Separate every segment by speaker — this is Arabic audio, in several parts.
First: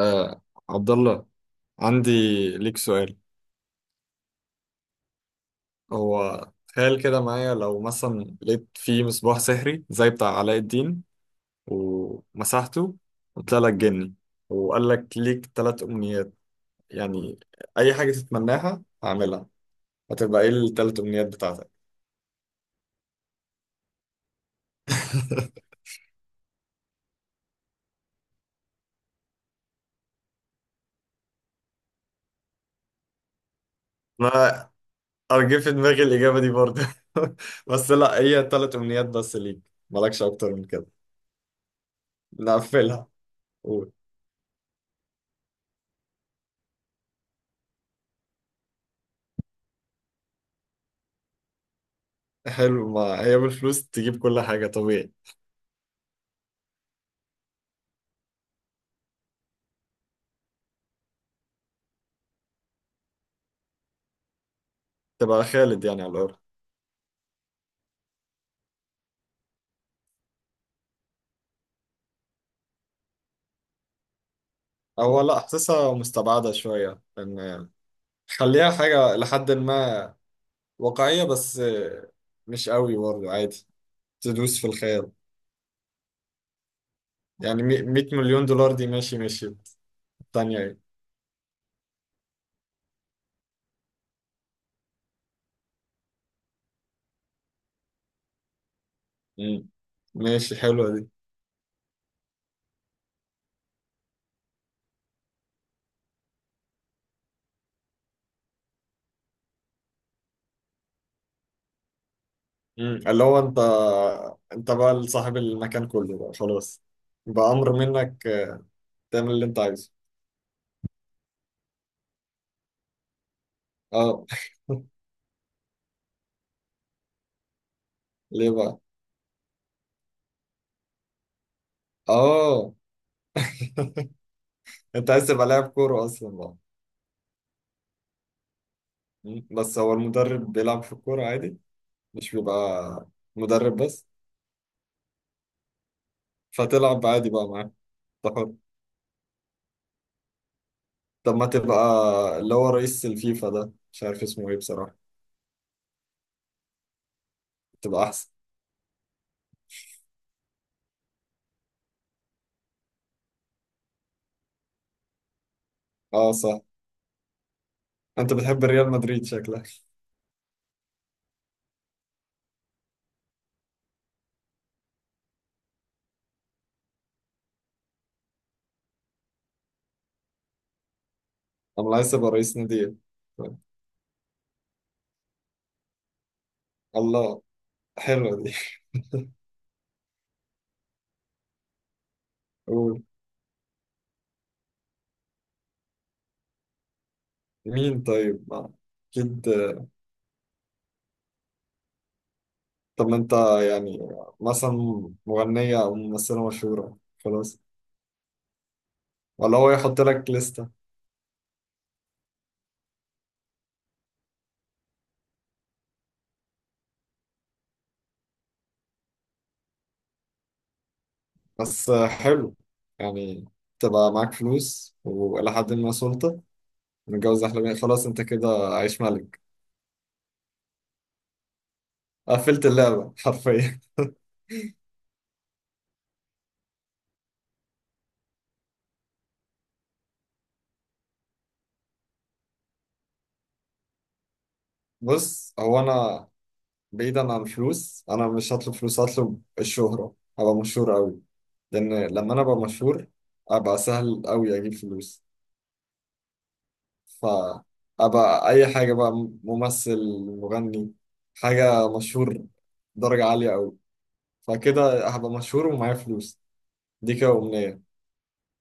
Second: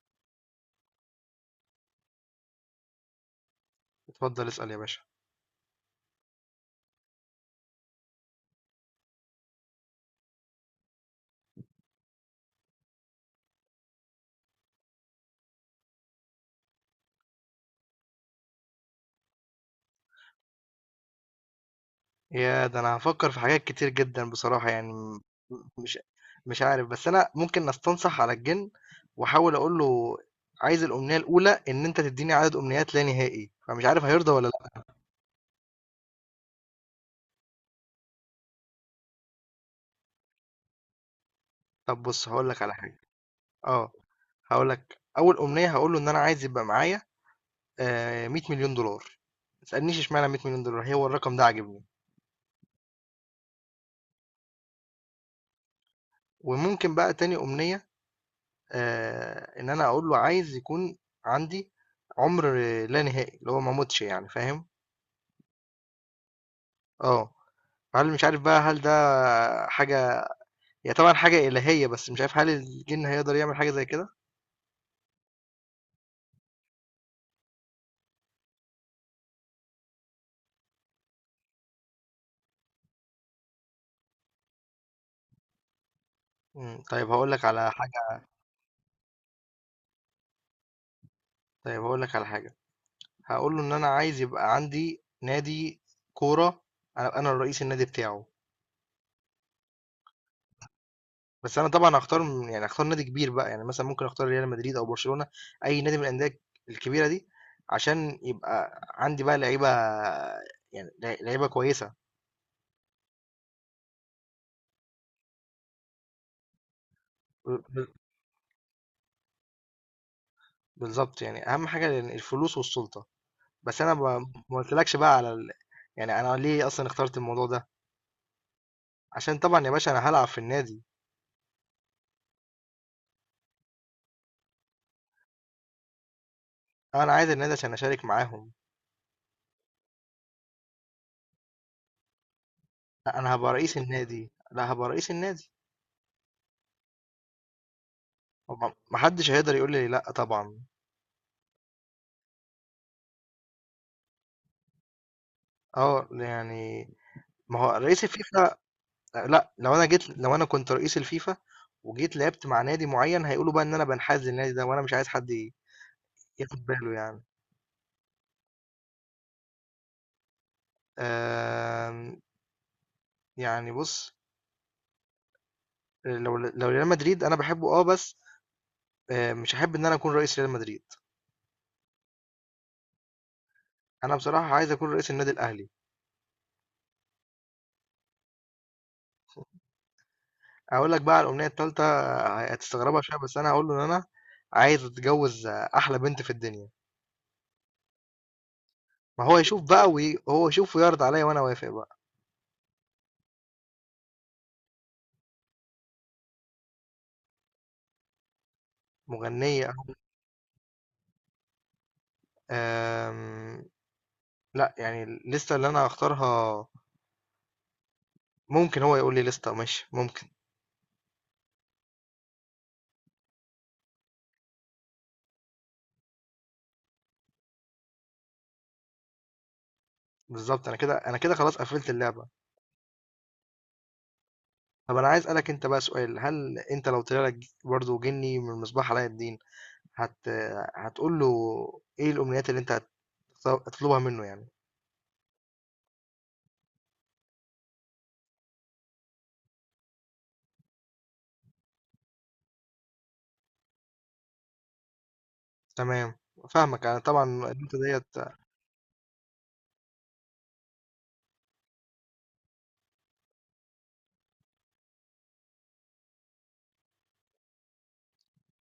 Speaker 1: آه عبد الله، عندي ليك سؤال.
Speaker 2: اتفضل اسأل يا باشا.
Speaker 1: هو تخيل كده معايا، لو مثلا لقيت فيه مصباح سحري زي بتاع علاء الدين ومسحته وطلع لك جني وقال لك ليك ثلاث أمنيات، يعني أي حاجة تتمناها هعملها، هتبقى إيه الثلاث أمنيات بتاعتك؟
Speaker 2: يا ده، انا هفكر في حاجات كتير جدا بصراحة، يعني مش مش عارف، بس انا ممكن استنصح على الجن واحاول اقول له، عايز الامنية الاولى ان انت تديني عدد امنيات لا نهائي، فمش عارف هيرضى ولا
Speaker 1: ما
Speaker 2: لا.
Speaker 1: أرجع في دماغي الإجابة دي برضه. بس لا، هي ثلاث أمنيات بس ليك، مالكش أكتر من كده.
Speaker 2: طب بص، هقول لك على حاجة.
Speaker 1: نقفلها،
Speaker 2: اه،
Speaker 1: قول.
Speaker 2: هقول لك اول امنية، هقول له ان انا عايز يبقى معايا 100 مليون دولار. ما تسألنيش اشمعنى 100 مليون دولار، هو الرقم ده عاجبني.
Speaker 1: حلو، ما هي بالفلوس تجيب كل حاجة طبيعي.
Speaker 2: وممكن بقى تاني امنية، ان انا اقول له عايز يكون عندي عمر لا نهائي، اللي هو ما اموتش يعني، فاهم.
Speaker 1: تبقى خالد يعني على الأرض.
Speaker 2: اه، هل مش عارف بقى، هل ده حاجة، هي طبعا حاجة إلهية، بس مش عارف هل الجن هيقدر يعمل حاجة زي كده.
Speaker 1: هو لا، حاسسها مستبعدة شوية. إن خليها حاجة لحد ما واقعية بس، مش قوي برضه، عادي تدوس في الخيال.
Speaker 2: مم، طيب هقول لك
Speaker 1: يعني
Speaker 2: على
Speaker 1: 100
Speaker 2: حاجة
Speaker 1: مليون دولار دي ماشي ماشي، التانية ايه؟
Speaker 2: طيب هقول لك على حاجة، هقول له ان انا عايز يبقى عندي نادي كورة، انا الرئيس النادي بتاعه.
Speaker 1: مم. ماشي، حلوة دي.
Speaker 2: بس أنا طبعًا هاختار م يعني هاختار نادي كبير بقى، يعني مثلًا ممكن أختار ريال مدريد أو برشلونة، أي نادي من الأندية الكبيرة دي، عشان يبقى عندي بقى لعيبة، يعني لعيبة كويسة.
Speaker 1: مم. اللي هو انت، انت بقى صاحب المكان كله بقى خلاص،
Speaker 2: ب
Speaker 1: بأمر
Speaker 2: ب
Speaker 1: منك تعمل اللي انت عايزه.
Speaker 2: بالضبط، يعني أهم حاجة الفلوس والسُلطة. بس أنا ما
Speaker 1: اه.
Speaker 2: ما قُلتلكش بقى على ال يعني أنا ليه أصلًا اخترت الموضوع ده،
Speaker 1: ليه بقى؟
Speaker 2: عشان طبعًا يا باشا أنا هالعب في النادي.
Speaker 1: اه. انت عايز تبقى لاعب كورة اصلا بقى.
Speaker 2: أنا عايز النادي عشان أشارك معاهم.
Speaker 1: مم. بس هو المدرب بيلعب في الكورة عادي، مش بيبقى
Speaker 2: لأ، أنا هابقى رئيس
Speaker 1: مدرب بس،
Speaker 2: النادي، لأ، هابقى رئيس النادي.
Speaker 1: فتلعب عادي بقى معاه، ده حر.
Speaker 2: ما حدش هيقدر يقول لي لأ طبعًا.
Speaker 1: طب ما تبقى اللي هو رئيس الفيفا، ده مش عارف اسمه ايه بصراحة،
Speaker 2: يعني ما هو رئيس
Speaker 1: تبقى أحسن.
Speaker 2: الفيفا. لا، لو انا كنت رئيس الفيفا وجيت لعبت مع نادي معين، هيقولوا بقى ان انا بنحاز للنادي ده، وانا مش عايز حد
Speaker 1: اه صح،
Speaker 2: ياخد باله يعني.
Speaker 1: انت بتحب ريال مدريد شكلك.
Speaker 2: آم، يعني بص، لو ريال مدريد انا بحبه اه بس، مش هحب ان انا اكون رئيس ريال مدريد.
Speaker 1: انا عايز ابقى رئيس نادي إيه؟ طيب.
Speaker 2: انا بصراحة عايز اكون رئيس النادي الاهلي.
Speaker 1: الله، حلوة دي.
Speaker 2: اقول لك بقى على الامنية التالتة، هتستغربها
Speaker 1: قول.
Speaker 2: شوية، بس انا هقول له ان انا عايز اتجوز احلى بنت في الدنيا.
Speaker 1: مين طيب
Speaker 2: ما هو
Speaker 1: أكيد.
Speaker 2: يشوف بقى، وهو يشوف ويعرض عليا وانا وافق بقى.
Speaker 1: طب ما أنت يعني مثلا مغنية أو ممثلة مشهورة خلاص، ولا
Speaker 2: مغنية
Speaker 1: هو
Speaker 2: أهو.
Speaker 1: يحط لك لستة؟
Speaker 2: آم، لأ، يعني الليستة اللي أنا هاختارها، ممكن هو يقول لي ليستة ماشي، ممكن.
Speaker 1: بس حلو، يعني تبقى معاك فلوس وإلى حد ما سلطة، متجوز أحلامي، خلاص أنت كده عايش ملك.
Speaker 2: بالضبط، أنا كده، أنا كده خلاص قفلت اللعبة.
Speaker 1: قفلت اللعبة حرفيا.
Speaker 2: طب أنا عايز أسألك أنت بقى سؤال، هل أنت لو طلع لك برضه جني من مصباح علاء الدين، هت هتقول له إيه الأمنيات اللي أنت هتطلبها منه يعني؟
Speaker 1: بص، هو أنا بعيدا عن الفلوس، أنا مش هطلب فلوس، هطلب الشهرة، أبقى مشهور أوي، لأن لما أنا أبقى مشهور أبقى سهل أوي أجيب فلوس،
Speaker 2: تمام، فاهمك أنا طبعًا النقطة ديّة.
Speaker 1: فأبقى أي حاجة بقى، ممثل، مغني، حاجة مشهور درجة عالية أوي، فكده هبقى مشهور ومعايا فلوس، دي كده أمنية.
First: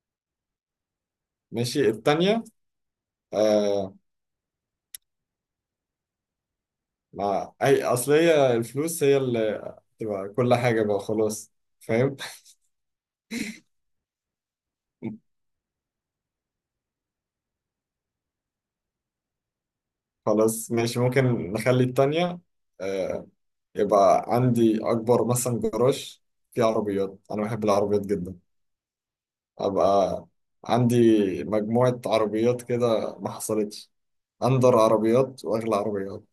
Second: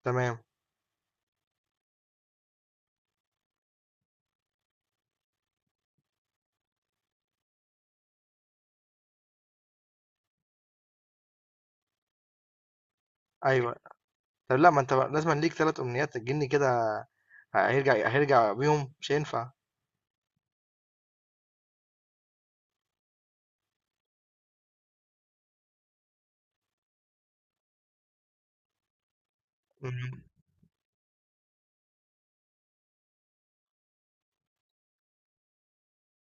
Speaker 2: تمام.
Speaker 1: ماشي، التانية آه، مع أي أصل هي الفلوس هي اللي تبقى كل حاجة بقى خلاص، فاهم.
Speaker 2: أيوه. طب لأ، ما أنت لازمًا ليك 3 أمنيات، الجني كده هيرجع بيهم، مش هينفع.
Speaker 1: خلاص ماشي، ممكن نخلي التانية آه، يبقى عندي أكبر مثلا جراج فيه عربيات، أنا بحب العربيات جدا،
Speaker 2: إمم.
Speaker 1: أبقى عندي مجموعة عربيات كده ما حصلتش، أندر عربيات وأغلى عربيات،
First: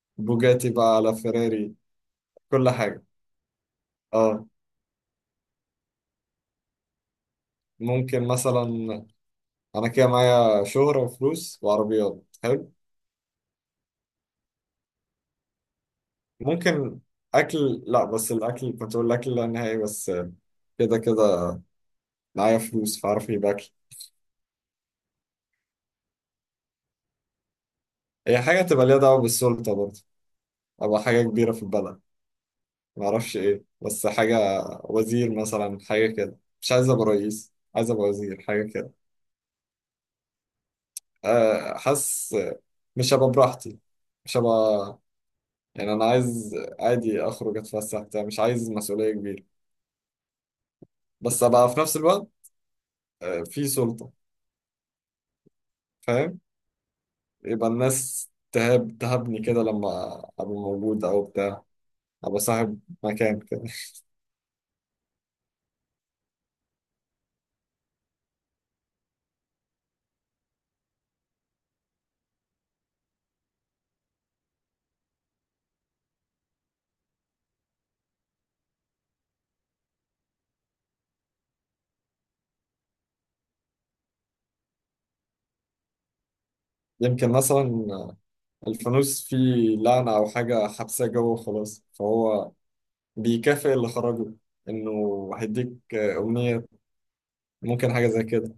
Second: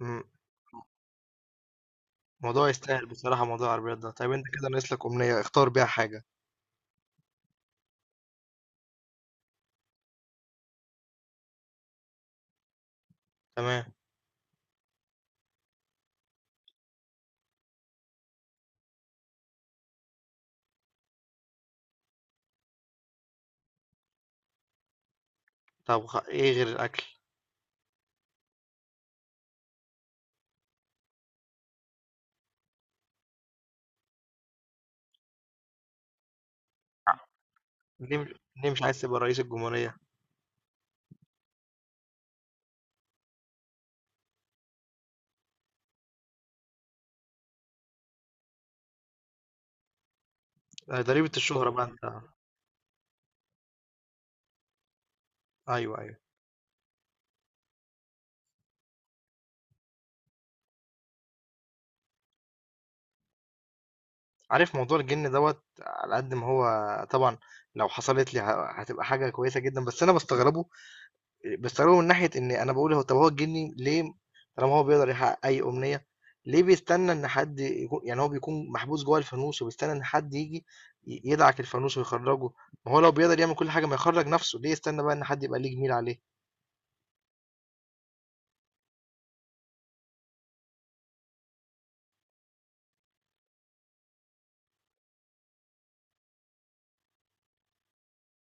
Speaker 2: إمم.
Speaker 1: بوجاتي بقى على فيراري،
Speaker 2: الموضوع
Speaker 1: كل حاجة.
Speaker 2: يستاهل بصراحة، موضوع العربيات ده. طيب انت
Speaker 1: اه،
Speaker 2: كده ناقص لك أمنية اختار بيها حاجة.
Speaker 1: ممكن مثلا، كده معايا شهرة وفلوس وعربيات، حلو.
Speaker 2: تمام.
Speaker 1: ممكن اكل، لا بس الاكل، كنت اقول الاكل لا نهائي، بس كده كده معايا فلوس فاعرف اجيب اكل.
Speaker 2: طب ايه غير الأكل؟
Speaker 1: هي حاجه تبقى ليها دعوه بالسلطه برضه، ابقى حاجه كبيره في البلد، ما اعرفش ايه، بس حاجه، وزير مثلا، حاجه كده، مش عايز ابقى رئيس، عايز ابقى
Speaker 2: ليه مش...
Speaker 1: وزير حاجه
Speaker 2: ليه مش
Speaker 1: كده.
Speaker 2: عايز تبقى رئيس الجمهورية؟
Speaker 1: أه، حاسس مش هبقى براحتي، مش هبقى، يعني انا عايز عادي اخرج اتفسح بتاع، مش عايز مسؤوليه كبيره،
Speaker 2: ضريبة
Speaker 1: بس
Speaker 2: الشهرة
Speaker 1: ابقى في
Speaker 2: بقى
Speaker 1: نفس
Speaker 2: انت.
Speaker 1: الوقت أه، في سلطه،
Speaker 2: ايوه، ايوه.
Speaker 1: فاهم، يبقى الناس تهابني كده لما أبقى موجود أو بتاع، أبقى صاحب مكان كده.
Speaker 2: عارف موضوع الجن دوت على قد ما هو، طبعا، لو حصلت لي هتبقى حاجة كويسة جدا، بس انا بستغربه بستخدمه من ناحية إن أنا باقول، طب هو الجني ليه، طالما هو بيقدر يحقق أي أمنية، ليه بيستنى إن حد يكون، يعني هو بيكون محبوس جوه الفانوس وبيستنى إن حد ييجي يدعك الفانوس ويخرّجه، ما هو لو بيقدر يعمل كل حاجة، ما يخرّج نفسه، ليه يستنى بقى إن حد يبقى ليه جميل عليه؟
Speaker 1: يمكن مثلا الفانوس فيه لعنة أو حاجة حبساه جوه وخلاص، فهو بيكافئ اللي خرجه إنه هيديك أمنية، ممكن حاجة زي كده.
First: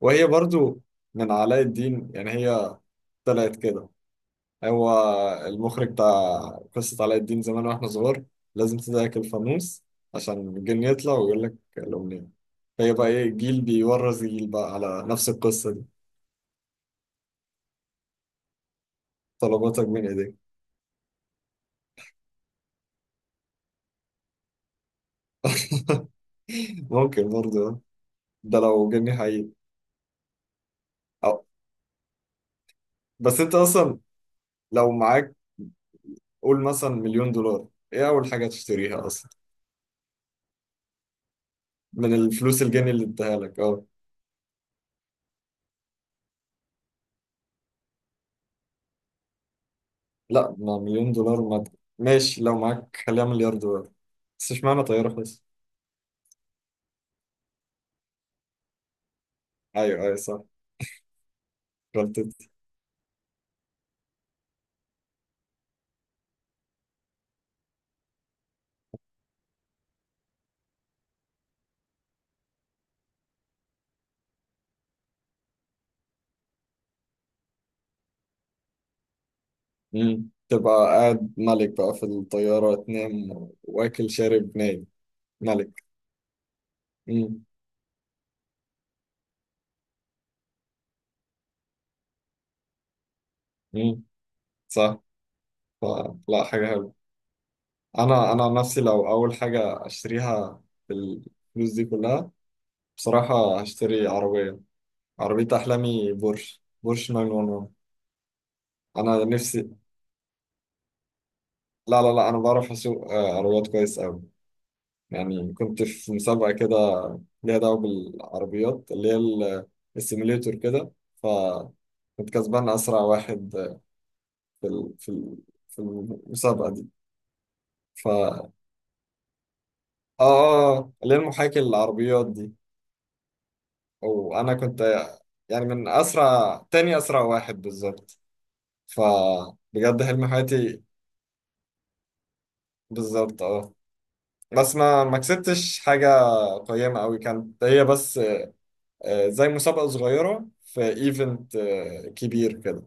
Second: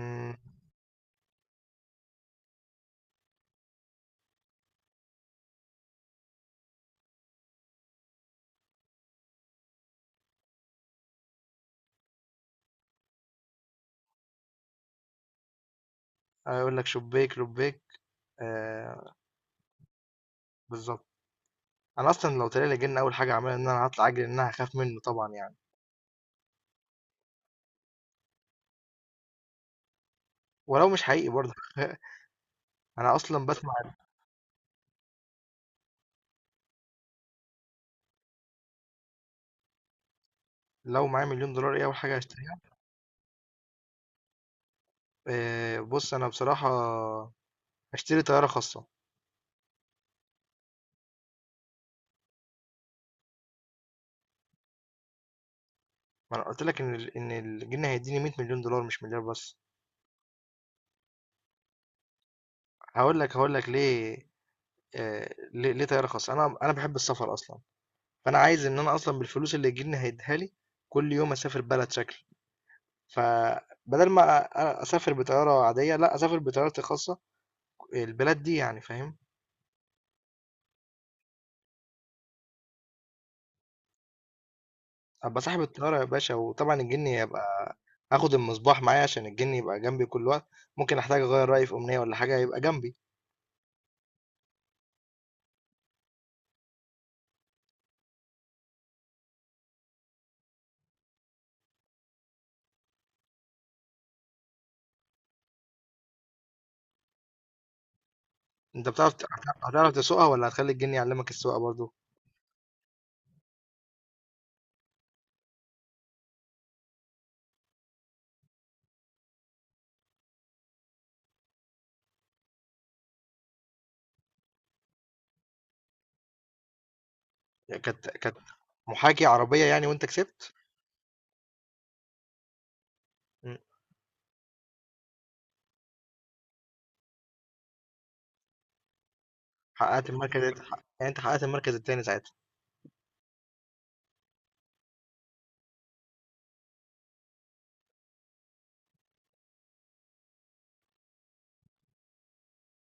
Speaker 1: وهي برضو من علاء الدين، يعني هي طلعت كده، هو المخرج بتاع قصة علاء الدين زمان واحنا صغار، لازم تضحك الفانوس عشان الجن يطلع ويقول لك الأمنية، هي بقى ايه، جيل بيورث جيل بقى على نفس القصة دي.
Speaker 2: هيقول لك شبّاك، لبّاك، آآ
Speaker 1: طلباتك من ايديك.
Speaker 2: بالضبط. أنا أصلًا لو طلع لي جِن، أول حاجة هاعملها إن أنا هاطلع أجري، لإن أنا هاخاف منه طبعًا يعني.
Speaker 1: ممكن برضه آه. ده لو جني حقيقي.
Speaker 2: ولو مش حقيقي
Speaker 1: أو.
Speaker 2: برضه أنا
Speaker 1: بس
Speaker 2: أصلًا
Speaker 1: انت
Speaker 2: باسمع.
Speaker 1: اصلا لو معاك قول مثلا مليون دولار، ايه اول حاجة تشتريها اصلا،
Speaker 2: لو معايا مليون دولار، إيه أول
Speaker 1: من
Speaker 2: حاجة هاشتريها؟
Speaker 1: الفلوس الجني اللي اداها لك؟ اه
Speaker 2: بُص أنا بصراحة اشتري طياره خاصه.
Speaker 1: لا، ما مليون دولار ما ماشي، لو معاك خليها مليار دولار، بس اشمعنى طيارة بس؟
Speaker 2: ما انا قلت لك ان ان الجنيه هيديني 100 مليون دولار، مش مليار بس.
Speaker 1: ايوه ايوه صح، رحت.
Speaker 2: هقول لك ليه. ليه، طياره خاصه، انا بحب السفر اصلا، فانا عايز ان انا اصلا بالفلوس اللي الجنيه هيديها لي كل يوم اسافر بلد شكل. فبدل ما اسافر بطياره عاديه، لا، اسافر بطيارتي الخاصه البلاد دي يعني، فاهم.
Speaker 1: مم. تبقى قاعد ملك بقى في الطيارة، تنام واكل شارب نايم،
Speaker 2: ابقى صاحب
Speaker 1: ملك.
Speaker 2: الطياره يا باشا، وطبعا الجني
Speaker 1: مم.
Speaker 2: يبقى اخد المصباح معايا عشان الجني يبقى جنبي كل وقت. ممكن احتاج اغير رايي في امنيه ولا حاجه، يبقى جنبي.
Speaker 1: مم. صح، فلا حاجة حلوة. أنا عن نفسي لو أول حاجة أشتريها بالفلوس دي كلها، بصراحة هشتري عربية، عربية أحلامي، بورش، بورش
Speaker 2: أنت
Speaker 1: 911،
Speaker 2: بتعرف ت
Speaker 1: أنا نفسي.
Speaker 2: هتعرف تسوقها، والّا هتخلّي الجِن يعلّمك السواقة برضه؟
Speaker 1: لا لا لا، أنا بعرف أسوق آه، عربيات كويس أوي، يعني كنت في مسابقة كده ليها دعوة بالعربيات، اللي هي السيميليتور كده، فكنت كسبان أسرع واحد في في المسابقة دي.
Speaker 2: يعني كانت
Speaker 1: ف
Speaker 2: كانت
Speaker 1: آه
Speaker 2: محاكي عربية يعني، وأنت
Speaker 1: آه
Speaker 2: كسبت؟
Speaker 1: آه، اللي هي المحاكي للعربيات دي،
Speaker 2: إمم.
Speaker 1: وأنا كنت يعني من أسرع، تاني أسرع واحد بالظبط، فبجد
Speaker 2: حقّقت
Speaker 1: حلم
Speaker 2: المركز، أنت حق
Speaker 1: حياتي.
Speaker 2: يعني أنت حقّقت المركز التاني ساعتها.
Speaker 1: بالظبط اه، بس ما كسبتش حاجة قيمة أوي كانت، هي بس آه، زي مسابقة صغيرة في ايفنت آه، كبير كده،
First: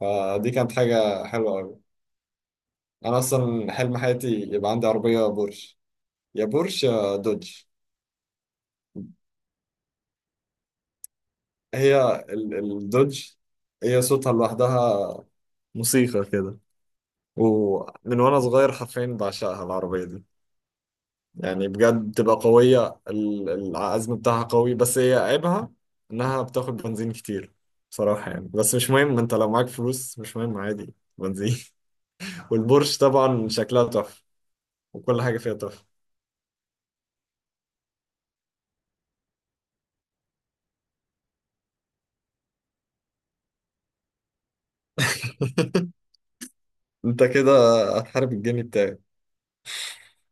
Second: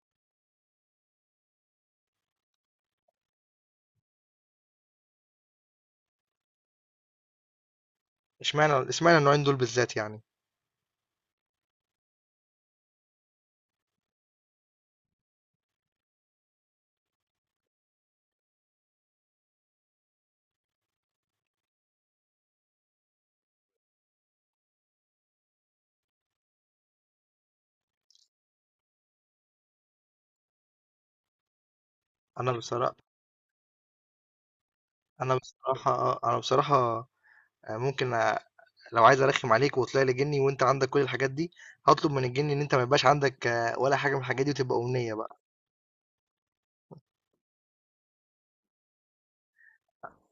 Speaker 1: فدي كانت حاجة حلوة أوي. أنا أصلا حلم حياتي يبقى عندي عربية بورش، يا بورش يا دوج.
Speaker 2: اشمعنى النوعين دول بالذات يعني؟
Speaker 1: الدوج هي صوتها لوحدها موسيقى كده، ومن وأنا صغير حرفيا بعشقها العربية دي، يعني بجد بتبقى قوية العزم بتاعها قوي، بس هي عيبها إنها بتاخد بنزين كتير بصراحة يعني، بس مش مهم، أنت لو معاك فلوس مش مهم عادي بنزين.
Speaker 2: أنا بصرا
Speaker 1: والبورش طبعا شكلها تحفة، وكل حاجة فيها تحفة.
Speaker 2: أنا بصراحة، ممكن أ لو عايز أرخّم عليك وطلع لي جِني، وأنت عندك كل الحاجات دي، هاطلب من الجِن إن أنت ما يبقاش عندك ولا حاجة من الحاجات دي، وتبقى أمنية بقى.
Speaker 1: انت كده هتحارب الجني بتاعي.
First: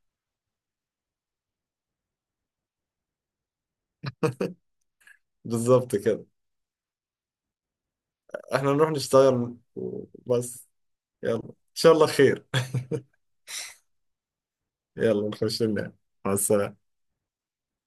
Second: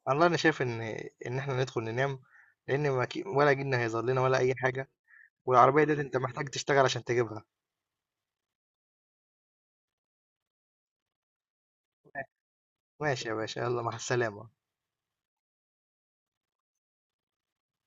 Speaker 2: والله أنا شايف إن إحنا ندخل ننام، لإن ما ك ولا جِن هيظهر لنا، ولا أي حاجة. والعربية
Speaker 1: بالظبط
Speaker 2: ديّة أنت
Speaker 1: كده،
Speaker 2: محتاج تشتغل عشان تجيبها.
Speaker 1: احنا نروح نشتغل وبس، يلا ان شاء الله خير.
Speaker 2: ماشي يا باشا، يلا، مع السلامة.
Speaker 1: يلا نخش ننام، مع السلامة.